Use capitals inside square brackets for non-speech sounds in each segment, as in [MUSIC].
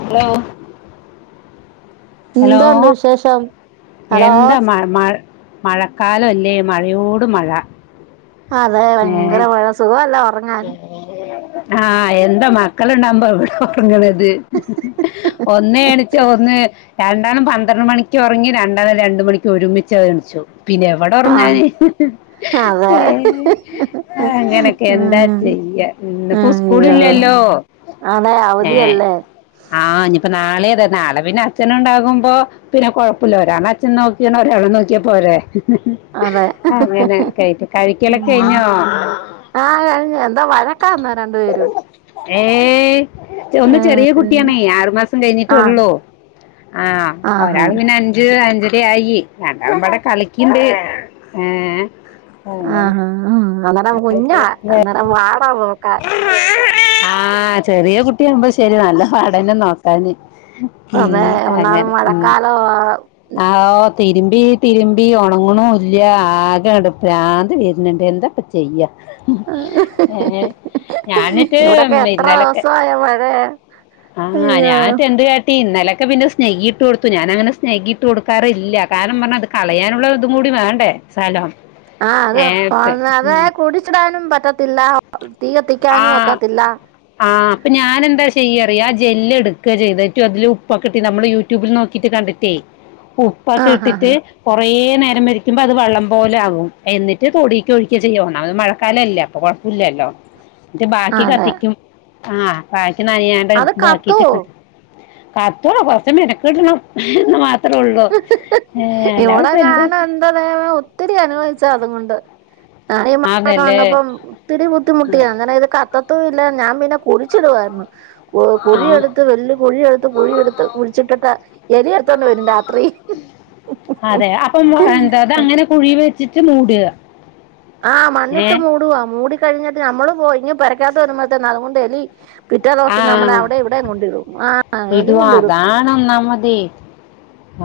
Hello hello എന്താണ്ട് വിശേഷം hello എന്താ മ മഴ മഴക്കാലം അല്ലേ മഴയോട് മഴ അതെ ഏ ഭയങ്കര മഴ സുഖവല്ലെ ഒറ ആഹ് എന്താ മക്കളുണ്ടാവുമ്പ ഇവിടെ ഒറങ്ങലേന്നു ഒന്ന് എണിച്ചാ ഒന്ന് രണ്ടെണ്ണം പന്ത്രണ്ട് മണിക്ക് ഒറങ്ങി. രണ്ടാളും രണ്ടു മണിക്ക് ഒരുമിച്ച് എണ്ച്ചു. പിന്നെ എവി ഇവിടെ ആഹ് ഉറങ്ങാണ് അതെ അങ്ങനൊക്കെ എന്താ ഉം വയ്യ ഇന്നിപ്പോ സ്കൂളൾ അയ്യോ ഇല്ലല്ലോ അതെ ഏ അവധിയല്ലേ ആഹ് ഇനിയിപ്പോ നാളെ അതെ നാളെ പിന്നെ അച്ഛന ഉണ്ടാകുമ്പോ പിന്നെ കൊഴപ്പമില്ല ഒരാളെ അച്ഛൻ നോക്കീ ഒരാള നോക്കിയാ പോരെ അതെ അങ്ങനെ [UNINTELLIGIBLE] കഴിക്കലൊക്കെ കഴിഞ്ഞോ ആഹ കഴിഞ്ഞഞ് എന്താ വഴക്കാന്നാ രണ്ടു പേരും ഏഹ് ഒന്ന് ഏഹ് ചെറിയ കുട്ടിയാണേ ആറു മാസം കഴിഞ്ഞിട്ടെ ആഹ് ഒള്ളൂ ആഹ് ആഹാ ഒരാൾ പിന്നെ അഞ്ച് അഞ്ച് ഒ ആയി രണ്ടാളും ഇവിടെ ട കളിക്ക് ഉണ്ട് ഏ ആഹ് അന്നേരം കുഞ്ഞാ അന്നേരം വാട പോക്ക ആഹ ചെറിയ കുട്ടിയാകുമ്പോ ശരി നല്ല പാടന്നെ നോക്കാന് ഉം അതെ ഒന്നാമത് അങ്ങനെ മഴക്കാലവാ ഉ തിരുമ്പി തിരുമ്പി ഉണങ്ങണല്ല ആകെ പിരാന്ത് വരുന്നുണ്ട് എന്താപ്പോ ചെയ്യ ഞാനട്ട് ഇവിടൊക്കെ എത്ര ന്നലൊക്കെ ദിവസായ മഴയാ ആഹ അയ്യോ ഞാൻ എന്ത് ഇന്നലൊക്കെ പിന്നെ സ്നകി ഇട്ട് കൊടുത്തു ഞാൻ അങ്ങനെ സ്നകിട്ട് കൊടുക്കാറില്ല കാരണം പറഞ്ഞാത് കളയാനുള്ള ഇതും കൂടി വേണ്ടേ സ്ഥലം ആഹ ഏ പി അത് അത് ഉം കുടിച്ചിടാനും പറ്റത്തില്ല തീ കത്തിക്കാനും ഒക്കത്തില്ല ആഹ് അപ്പൊ ഞാൻ എന്താ ചെയ്യറിയാ ആ ജെല് എടുക്കുക ചെയ്ത് അതില് ഉപ്പൊ ഇട്ട് നമ്മള് യു ടൂബിൽ നോക്കിട്ട് കണ്ടിട്ടേ ഉ ഒക്കെ ആഹ് ഇട്ടിട്ട് ആഹ് കുറേ നേരം ഇ രിക്കുമ്പോ അത് വള്ളം പോലെ ആകും എന്നിട്ട് തൊടിക്ക ഒഴിക്കുക ചെയ്യ അത് മഴക്കാലല്ലേ അപ്പൊ കൊഴപ്പില്ലല്ലോ എന്നിട്ട് ആഹ് ബാക്കി അതെ കത്തിക്കും ആഹ് കാറ്റ് നാനയാതെ അത് കത്തൂ ഇതാക്കിട്ട് കാത്തോള കൊറച്ച മെനക്കിടണം എന്ന് മാത്രേ ഉള്ളൂ ഏ എല്ലാവരും ഇവിടെ ഇപ്പ എന്ത് [UNINTELLIGIBLE] ഒത്തിരി അനുഭവിച്ച അതും കൊണ്ട് ഞാന ഈ മഴക്കെ ആന്നല്ലേ വന്നപ്പം ഒത്തിരി ബുദ്ധിമുട്ടിയാണ് അങ്ങനെ ഇത് കത്തത്തും ഇല്ല ഞാൻ പിന്നെ കുഴിച്ചിടുവായിരുന്നു ആ കുഴിയെടുത്ത് വലിയ കുഴിയെടുത്ത് കുഴിയെടുത്ത് കുഴിച്ചിട്ടിട്ട് [UNINTELLIGIBLE] അതെ അപ്പം എന്താ അങ്ങനെ കുഴി വെച്ചിട്ട് മൂടുക ആഹ് ഏ മണ്ണിട്ട് മൂടവാ മൂടി കഴിഞ്ഞിട്ട് നമ്മള് പോയി ഇനി പരക്കാത്ത വരുമ്പോഴത്ത തന്നെ അതുകൊണ്ട് എലി പിറ്റേ ദിവസം നമ്മുടെ അവിടെ ഇവിടെയും കൊണ്ട് ഇടും ആ എലി ഇത് കൊണ്ടിടും അതാണ് ഒന്നാമത്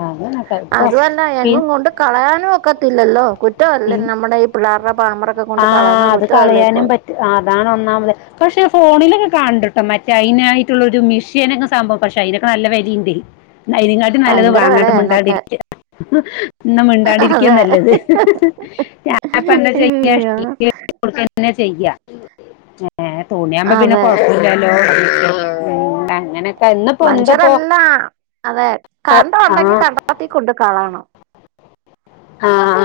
അ അത് അല്ല എങ്ങും കൊണ്ട് കളയാനും ഒക്കത്തില്ലല്ലോ കുറ്റം അല്ലേ പിൻ നമ്മുടെ ഈ പിള്ളേരുടെ പാമ്പറ ആ അത് കളയാനും പറ്റുല അതാണ് ഒന്നാമത് പക്ഷെ ഫോണിലൊക്കെ കണ്ടുട്ടോ മറ്റേ അതിനായിട്ടുള്ളൊരു മിഷ്യനൊക്കെ സംഭവം പക്ഷെ അതിതൊക്കെ നല്ല വലയുണ്ട് അതിനങ്ങാട്ടി നല്ലത് ഭയങ്കര വാങ്ങാണ്ട വിലയാ അതിനൊക്കെ മിണ്ടാണ്ടരിക്ക ഇന്ന മിണ്ടാണ്ടിരിക്ക അതെ നല്ലത് ഞാനപ്പ എന്താ അയ്യോ [UNINTELLIGIBLE] ചെയ്യ ഏ തുണിയവുമ്പോ പിന്നെ അതെ കൊഴപ്പില്ലല്ലോ [UNINTELLIGIBLE] മനുഷ്യരെല്ലാം അതെ ആ കണ്ട ആ ഉണ്ടെങ്കി കണ്ടത്തി കൊണ്ട് കളണം ആഹ്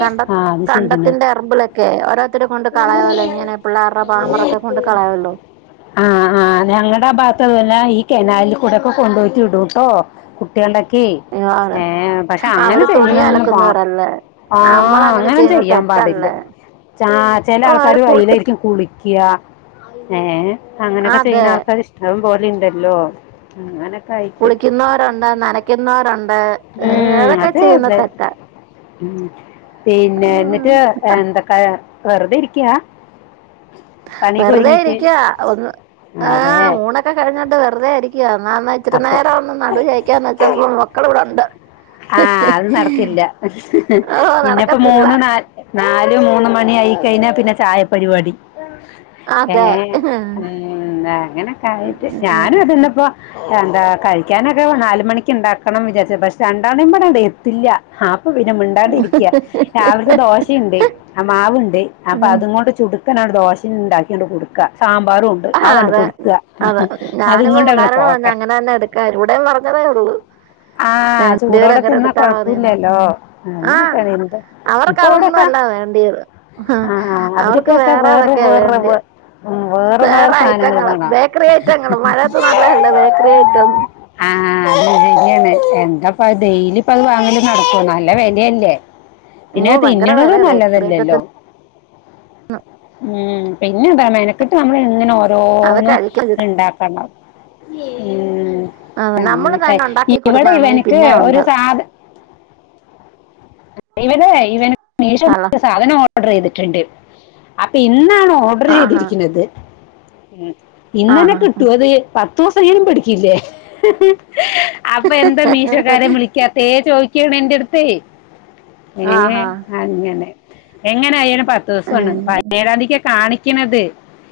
കണ്ട കണ്ടത്തിന്റെ എറിബിലൊക്കെ ഓരോത്തർ കൊണ്ട് കളയു മല്ലോ ഇങ്ങനെ പിള്ളേരുടെ പാമറൊക്കെ കൊണ്ട് കളയുമല്ലോ ആഹ് ആഹ് ഞങ്ങളുടെ ആ ഭാഗത്ത്ഒക്കെ പിന്നെ ഈ കനാലിൽ കൂടെയൊക്കെ കൊണ്ടുപോയിട്ടി ഇടൂട്ടോ കുട്ടണ്ടാക്കി അയ്യോ ഏ പക്ഷെ അങ്ങനെ അവര് തുണി ചെയ്യുന്ന അലക്കുന്നവരല്ലേ ആ നമ്മൾ അങ്ങനെ അങ്ങന ചെയ്യുന്നത് ചെയ്യാൻ പാടില്ല തെറ്റല്ലേ ചില ഓ അവര് ആൾക്കാര് കുളി വയില കുളിക്ക ഏ അങ്ങനെയൊക്കെ അതെ ചെയ്യുന്ന ആൾക്കാര് ഇഷ്ടം പോലെ ഇണ്ടല്ലോ ഉ് അനൊക്കെ ആയി കുളിക്കുന്നവരുണ്ട് നനക്കുന്നവരുണ്ട് ഏ അ തൊക്കെ ചെയ്യുന്ന തെറ്റാ മ് പിന്നെ ഇന്നിട്ട് ഉം. എന്തൊക്കാ വെറുതെയിരിക്കാ? വെറുതെ ഇരിക്കാ ഒന്ന് അതെ ആഹ് ഊണെ [UNINTELLIGIBLE] കഴിഞ്ഞിട്ട് വെറുതെ ഇരിക്കയാ എന്നാ എന്നാ ഇച്ചിരി അപ്പൊ നേരം ഒന്ന് നടു ചായ്ക്കാന്ന് വച്ചപ്പോ മക്കള് ഇവിടെ ഒണ്ട് ആഹ് അത് നടക്കില്ല ഓ പിന്നപ്പ നടക്കത്തില്ല മൂന്നു നാ നാല് മൂന്ന് മണി ആയി കഴിഞ്ഞാ പിന്നെ ചായപരിപാടി അതെ ഏഹേ ഉം. മ് അങ്ങനെക്കായിട്ട് ഞാനും അതന്നപ്പോ എന്താ കഴിക്കാനൊക്കെ നാല് മണിക്ക്ണ്ടാക്കണം വിചാരിച്ചതാ പക്ഷെ രണ്ടാണുമ്പടെത്തില്ല ആഹ് ഇപ്പൊ പിന്നെ മിണ്ടാണ്ട് ഇരിക്ക്യാ രാവിലത്തെ ദോശയുണ്ട് ആഹാ മാവ്ണ്ട് അപ്പൊ അതുങ്ങൊണ്ട് ചുടുക്കനാണ്ട് ദോശിം ഇണ്ടാക്കിയാണ്ട് കൊടുക്കാ സാമ്പാറുണ്ട് ആഹ് അതെ അതെ ഞാനിപ്പോ കൊണ്ട് അങ്ങനെ പിള്ളാരോട് പറഞ്ഞ പോട്ടെ അങ്ങനെ തന്നെ എടുക്കാൻ ഇവിടെയും പറഞ്ഞതേ ഉള്ളൂ ആഹ് രണ്ടുപേര് ചൂടോടെ അങ്ങനെ തിന്ന എടുത്താൽ മതിയെന്ന് കൊഴപ്പ്ല്ലല്ലോ ആ അങ്ങനാ കരയുന്നത് ഇപ്പ അവർക്ക് അതൊന്നും എവിടെക്ക അല്ല വേണ്ടിയത് ആഹ് അവർക്ക് അവരിക്കൊക്കെ വേറെ അതൊക്കെയാ വേറെ വേണ്ടിയെ വെ ഉംഹ് വേറെ വേറെ സാധനങ്ങള് ഐറ്റങ്ങള് വേണോ? ബേക്കറി ഐറ്റങ്ങള് മഴയത്ത് നല്ലതല്ലേ ബേക്കറി ഐറ്റം ആഹാ അത് ശെരിയെന്നെ എന്താ ഇപ്പത് ഡെയ്ലിപ്പത് വാങ്ങല് നടക്കൊ ന്നല്ല വെലയല്ലേ? പിന്നെ അയ്യോ അത് ഭയങ്കര തിന്നണതും വിലയാ ബേക്കറി നല്ലതല്ലല്ലോ ഐറ്റത്തിന് ഉം പിന്നെതാ മെനക്കെട്ട് നമ്മള് എ [UNINTELLIGIBLE] ഓ അത് തോനെ കഴിക്കരുത് ഇണ്ടാക്കണം ഏഹേ നമ്മള് അങ്ങനെക്കെ തന്നെ ഉണ്ടാക്കി കൊടുക്കുകയാണെങ്കിൽ ഇവടെയിവന് പിന്നെ ഉണ്ട് [UNINTELLIGIBLE] ഇവന് മീശോന്ന് ഹലോ വെച്ചാ സാധന ഇവനൊഡറെയ്തിട്ട്ണ്ട് അപ്പൊ ഇന്നാണ് ആഹാ ഓഡറെയ്തിരിക്ണത് മ് ഇന്നന്നെ ആഹാ കിട്ടൂ അത് പത്തൂസെങ്കിലും പിടിക്കില്ലേ? അപ്പൊ എന്താ മീശോക്കാരൻ വിളിക്കാത്തേ ചോയ്ക്കാണ് എന്റെട്ത്തെ ഏഹേ ആഹാ അങ്ങനെ എങ്ങെനായാലും പത്തുസാണ് ഉം പതിനേഴാതിയൊക്ക കാണി ചോയ്കിണത്.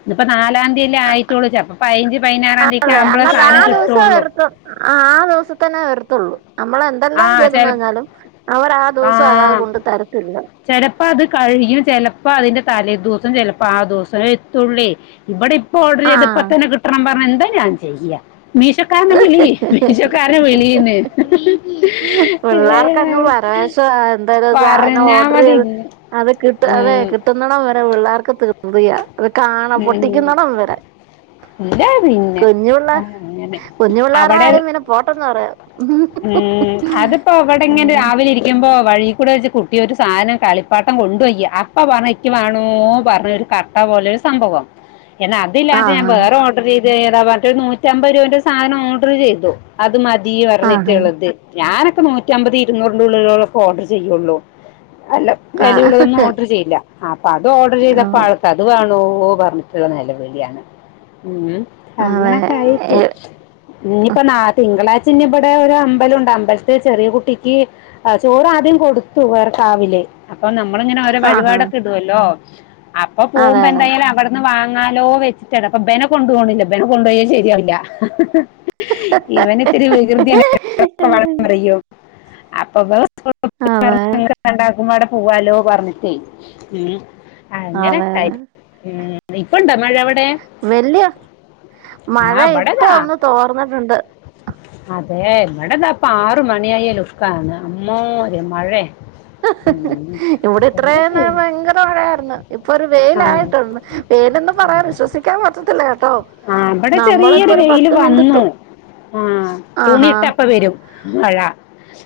ഇന്നിപ്പ നാലാന്തിയല്ലേ ആയിട്ടൊള്ളൂ ചെലപ്പ പയിനഞ്ച് പതിനാറാന്തിയെക്ക ആവുമ്പളേ സാധനം കിട്ടൂള്ളു ആഹ് ആ ദിവസത്തെന്നെ വരത്തൊള്ളൂ നമ്മള ആ എതെല്ലാം ചെയ്തെന്ന് ചെല പറഞ്ഞാലും അവരാ ദിവസം ആകാതെ കൊണ്ട് തരത്തില്ല ചെലപ്പോ അത് കഴിയും ചെലപ്പോ അതിന്റെ തലേ ദുവസം ചെലപ്പോ ആ ദുവസം എത്തുല്ലേ ഇമ്പടെയിപ്പൊ ആ ഓഡറെയ്ത്പ്പെത്തന്നെ കിട്ടണം പറഞ്ഞ എന്താ ഞാൻ ചെയ്യാ? മീശോക്കാരനെ വിളി മീശോ കാരന് വിളീന്ന് പിള്ളേർകൊക്കെ പരവേഷവാ എന്തൊരു സാധനം പറഞ്ഞാ ഓഡർ മതി ചെയ്ത് ഇന്ന്. അത് കിട്ട അതെ ഉം, കിട്ടുന്ന്ടം വരെ പിള്ളേർക്ക് തീകൃതിയ്യാ അത് കാണാ ഉം. പൊട്ടിക്കുന്നെടം വരെ ഇല്ല പിന്നെ കുഞ്ഞു പിള്ള ആ, അങ്ങനെ കുഞ്ഞു പിള്ളേർടെ അവിടെ കാര്യം പിന്നെ പോട്ടെന്ന് പറയാം ഉം അതിപ്പോ അവിടെ ഇങ്ങനെ രാവിലെ ഇരിക്കുമ്പോ വഴീ കൂടെ വെച്ച് കുട്ടിയൊരു സാനം കളിപ്പാട്ടം കൊണ്ട് പൊയ്യ അപ്പ പറഞ്ഞ ക്കിവാണോ പറഞ്ഞൊരു കരച്ചി പോലൊരു സംഭവം എന്നാ അതില്ലാതെ ഞാൻ ആഹ് വേറെ ഓഡ [UNINTELLIGIBLE] ചെയ്ത് ഏതാ മറ്റത് നൂറ്റമ്പത് രൂപേന്റെ ഒരു സാധനം ഓർഡർ ചെയ്തു അത് മതി പറഞ്ഞി ആഹ് [UNINTELLIGIBLE] ഞാനൊക്കെ നൂറ്റി അമ്പത് ഇരുന്നൂറിന്റെ ഉള്ളിലൊളോക്കെ ഓർഡർ ചെയ്യുള്ളൂ അല്ല ആഹ് വെലയുള്ളതൊന്നും ഓഡർ ചെയ്യില്ല അപ്പഅത് ഓർഡർ ചെയ്തപ്പോ ആൾ ത്തത് വേണോ പറഞ്ഞിട്ടൊള്ള നെലവിളിയാണ് ഉം ആഹ് അതെ അങ്ങനെക്കെ ആയിട്ട് ഇനിയിപ്പ നാ തിങ്കളാഴ്ച ഇഞ്ഞിപ്പ ഇവടെ ഒരമ്പലുണ്ട് അമ്പൽത്തെ ചെറിയ കുട്ടിക്ക് ആഹ് ചോറാദ്യം കൊടുത്തു വേറെക്കാവില് അപ്പൊ നമ്മളിങ്ങനെ ഓരോ ആഹ് വഴിപാടൊക്കെ ഇടുവല്ലോ അപ്പൊ അതെ പോകുമ്പോ അതെ എന്തായാലും അവടെ ഇന്ന് വാങ്ങാലോ വെച്ചിട്ടാണ് അപ്പൊ ഇബനെ കൊണ്ട് പോണില്ല ഇബനെ കൊണ്ടുപോയാല് ശരിയാവില്ല ഇവന് ത്തിരി വികൃതിയാണ് [UNINTELLIGIBLE] അതെ വേണം പറയും അപ്പപ്പൊ അതെ [UNINTELLIGIBLE] രണ്ടാക്കും കൂടെ പൂവാല്ലൊ പറഞ്ഞിട്ടേ മ് അതെ അങ്ങനെക്കായിട്ട് മ് ഇപ്പണ്ടവ്ടെ മഴ അവിടെ? വലിയ ആ മഴ ഇപ്പ ഇവിടെതാ ഒന്ന് തോർന്നിട്ടുണ്ട്. അതെ ഇവിടെന്താ അപ്പ ആറ് മണിയായ ലുക്കാ അമ്മാതിരി മഴ ഉം. ഇവിടെ ഇത്ര എന്താ നേരം ശരി ഭയങ്കര മഴയായിരുന്നു ഇപ്പൊ ഒരു ആ വെയിലായിട്ടുണ്ട്. [UNINTELLIGIBLE] വിശ്വസിക്കാൻ പറ്റത്തില്ല കേട്ടോ ആഹ് ഇവടെ ചെറിയരു നമ്മളിപ്പൊ ഒരു വെയില് പത്ത് വന്നു മിനിറ്റ് ആഹ് തൂണിയിട്ട അപ്പ വരും മഴ.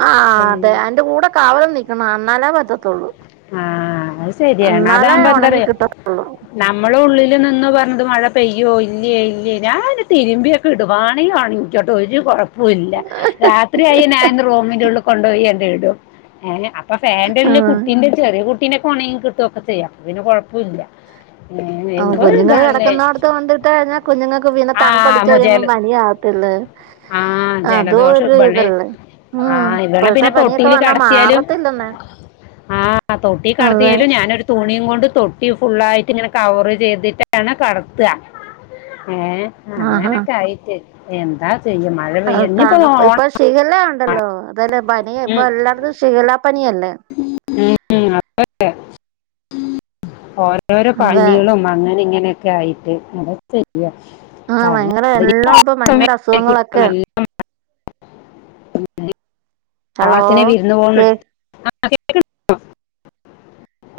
ആഹ് അതെ ഏ അതിന്റെ കൂടെ കാവല് നിൽക്കണം എന്നാലേ പറ്റത്തുള്ളൂ. ആഹ് അത് ശരിയാണ് എന്നാലേ അതാകുമ്പോ എന്താ ഉണങ്ങി പറയാ കിട്ട നമ്മള് ഉള്ളിൽ നിന്നോ പറഞ്ഞത് മഴ പെയ്യോ ഇല്ലിയോ ഇല്ലിയോ ഞാന് തിരുമ്പിയ ഇടും വാണേ വാങ്ങിക്കോട്ടെ എനിക്ക് ഒരു കൊഴ ഇല്ല രാത്രിയി ഞാൻ റൂമിന്റെ ഉള്ളിൽ കൊണ്ടുപോയി ഇടും. അപ്പൊ ഫാനിന്റെ കുട്ടീന്റെ ചെറിയ കുട്ടീന്റെ ഒക്കെ ഉണങ്ങി കിട്ടുവൊക്കെ ചെയ്യാം, അപ്പ പിന്നെ കുഴപ്പം ഇല്ല ആ കുഞ്ഞുങ്ങള് കിടക്കുന്ന അടത്ത് കൊണ്ടിട്ട കഴിഞ്ഞാൽ കുഞ്ഞുങ്ങൾക്ക് പിന്നെ തണുപ്പടിച്ച് ആഹ് വരുമ്പോ ജല പനിയാ. ത്തില്ലേ ആഹ് അതോ ജലദോഷം ഒരു ഇബളെ ഇതല്ലേ ഉമ് ആഹ് ഇവളെ ഇപ്പോഴത്തെ പിന്നെ പനിയൊക്കെ വന്നാ മാറത്തില്ലന്നെ ആഹ് തൊട്ടി കടത്തിയാലും ഞാനൊരു തുണിയും കൊണ്ട് തൊട്ടി ഫുള്ളായിട്ട് ഇങ്ങനെ കവർ ചെയ്തിട്ടാണ് കടത്തുക. ഏഹ് ആഹാ അങ്ങനൊക്കെ ആയിട്ട് എന്താ ചെയ്യ പെയ്യ ഇനിയിപ്പോ ആഹ് ഓണം ഇപ്പൊ ശിഖല ഉണ്ടല്ലോ അതല്ലേ പനിയ ഉം, ഇപ്പൊ എല്ലായിടത്തും ശിഖല്ലാ പനിയല്ലേ. ഉം, അതെ ഓരോരോ അതെ പനികളും അങ്ങനെ ഇങ്ങനെയൊക്കെ ആയിട്ട് അതക്കെ ചെയ്യാം ആഹ് ഭയങ്കര എല്ലാം ഇപ്പ ഭയങ്കര ട്ടോ അസുഖങ്ങളൊക്കെ നല്ല ഹലോ ഓണത്തിന് വിരുന്ന് കേ പോവുന്നുണ്ട്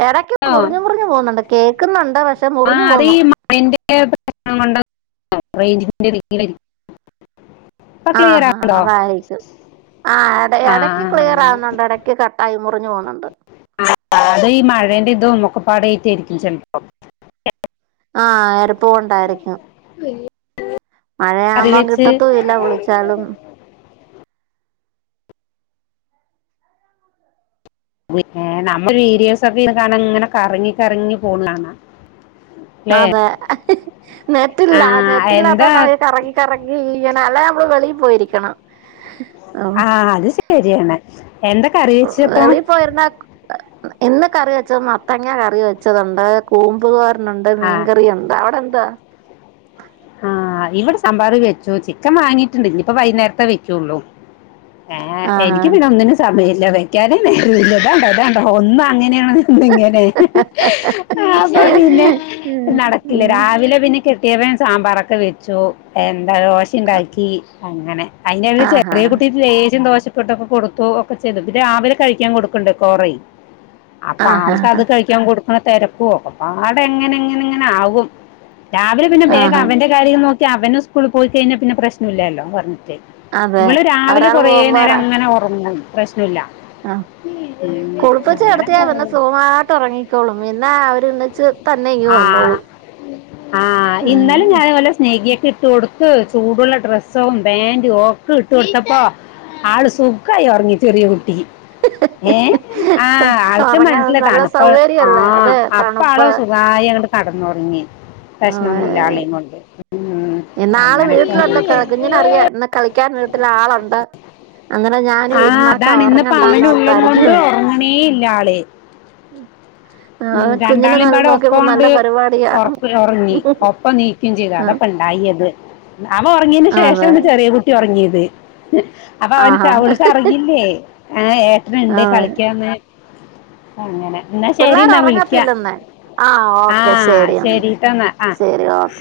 ഇടയ്ക്ക് മുറിഞ്ഞ് മുറിഞ്ഞു പോകുന്നുണ്ട് കേൾക്കുന്നുണ്ട് പക്ഷെ മുറിഞ്ഞു ആഹ് അത് പോന്നു ഈ മഴൻ്റെ പ്രശ്നം കൊണ്ട് റേഞ്ച്ന്റെ ആഹ് ആഹ് അതായിട്ടു ആഹ് ആ ഇടയ്ക്ക് ആ, ക്ലിയർ ആ ആകുന്നുണ്ട് ഇടയ്ക്ക് കട്ടായി മുറിഞ്ഞു പോകുന്നുണ്ട്. [UNINTELLIGIBLE] അത് ഈ മഴന്റെ ഇത് മുക്കപ്പാട ആട്ടായിരിക്കും ചെലപ്പം. ആഹ് തണുപ്പ് കൊണ്ടായിരിക്കും. കറി മഴയാവുമ്പോം വെച്ച് കിട്ടത്തുവില്ല വിളിച്ചാലും. പിന്നെ നമ്മൾ വീഡിയോസ്ക്കെ ഇന്ന് കാണാൻ ഇങ്ങനെ കറങ്ങി കറങ്ങി പോന്ന കാണാം അല്ലേ അതെ ആ നെറ്റില്ല നെറ്റില്ലാത്ത എന്താ കറങ്ങി ഇറങ്ങി ഇങ്ങനെ അല്ലെ നമ്മള് വെളിയില് പോയിരിക്കണം ആഹ് അത് ശരിയാണ് എന്തൊ എവിടെ പോയിരുന്നെ ഇന്ന് കറി വെച്ചത് മത്തങ്ങ കറി വെച്ചതുണ്ട് കൂമ്പ് ഉണ്ട് ആ മീൻകറി ഉണ്ട് അവടെ എന്താ ആഹ് ഇവിടെ സാമ്പാറ് വെച്ചു ചിക്കൻ വാങ്ങിട്ടുണ്ട്, ഇനി ഇപ്പൊ വൈകുന്നേരത്തെേ വെക്കോള്ളൂ. ഏഹ് ആഹാ എനിക്ക് പിന്നെ ഒന്നിനും സമയവില്ല വെക്കാന നേരില്ല ഇതാണ്ട ഒന്ന അങ്ങനെയാണെ ഇങ്ങനെ ആപ്പ പിന്നെ നടക്കില്ലേ രാവിലെ പിന്നെ കെട്ടിയവൻ സാമ്പാറൊക്കെ വെച്ചു എന്താ ദോശ ഉണ്ടാക്കി അങ്ങനെ അയിന് ആഹാ ചെറിയ കുട്ടി ലേശം ദോശ ട്ടൊക്കെ കൊടുത്തു ഒക്കെ ചെയ്തു പിന്നെ രാവിലെ കഴിക്കാൻ കൊടുക്കുണ്ട് കൊറെ അപ്പൊ ആഹാ ആൾക്കത് കഴി കൊടുക്കുന്ന തിരക്കുവോ ഒക്കെ പാട് എങ്ങനെ എങ്ങനെ എങ്ങനെ ആകും രാവിലെ പിന്നെ വേഗ ആഹാ കാര്യം നോക്കി അവനും സ്കൂൾ പോയി കഴിഞ്ഞൽ പിന്നെ പ്രശ്നം ഇല്ലല്ലോ പറഞ്ഞിട്ട്. അതെ ഇവൾ രാവിലെ ഒരാള് കൊറെ പോകുമ്പോ നേരം അങ്ങനെ ഉറങ്ങും പ്രശ്നല്ല. ആഹ് കുളിപ്പിച്ചു കിടത്തിയാ പിന്നെ സുഖമായിട്ട് ഉറങ്ങിക്കോളും പിന്നെ അവരൊന്നിച്ച് ആഹ് ആഹ് ആ ഇന്നലെ ഞാൻ ഉം. ഇതുപലെ സനഗിയൊക്കെ ഇട്ട് കൊടുത്ത് ചൂടുള്ള ഡ്രസ്സോ പാന്റും ഇട്ട് കൊടുത്തപ്പോ ആള് സൂഖായി ഉറങ്ങി ചെറിയ കുട്ടി ഏ ആഹ് ആൾക്ക് ഉറങ്ങാൻ മനസ്സില്ല നല്ല തണ്പ്പ് സൗകര്യല്ലേ ആഹ് അതെ ആപ്പാണ് തണുപ്പ് തായങ്ങട് കടന്നൊറങ്ങി. അതെ പ്രശ്നൊന്നുല്ല ആളിം കൊണ്ട് ഉം ഇന്നാള് വീട്ടിലുണ്ട് അങ്ങനൊക്കായിട്ട് കുഞ്ഞിനറിയാം ഇന്ന് കളിക്കാൻ വീട്ടിലാളൊണ്ട്. അങ്ങനെ ആ ഞാനിരുന്ന ക ഒറങ്ങണ്ടാന്നോർത്തായിരിക്കും. മീയില്ലല്ല്യേ ആ ഉം കുഞ്ഞിനെ നല്ല രണ്ടാളിമ്പാടെ നോക്കിയപ്പോ നല്ല ഒപ്പാണ്ട് പരിപാടിയാ ഒറപ്പ് ഒറങ്ങി ഒപ്പം നീ ഇന്തിലാണ് ഇപ്പ ഇണ്ടായത്, നാന്ന് ഒറങ്ങിന് അതെ ശേഷണ് ചെറിയ കുട്ടി ഒറങ്ങീത്. അപ്പൊവനക്ക് ആഹാ അവൾക്കറിയില്ലേ ഏ ഏട്ടനണ്ട് അതെ കളിക്യന്ന്‌ അങ്ങനെ ന്ന പിള്ളേർ ശെരിന്ന വിളിക്ക ഉറങ്ങത്തില്ലെന്നേ ആ ഓക്കെ ആഹ് ശരി എന്നാ ശെരിട്ടന്ന ആഹ് ശരി ഓക്കെ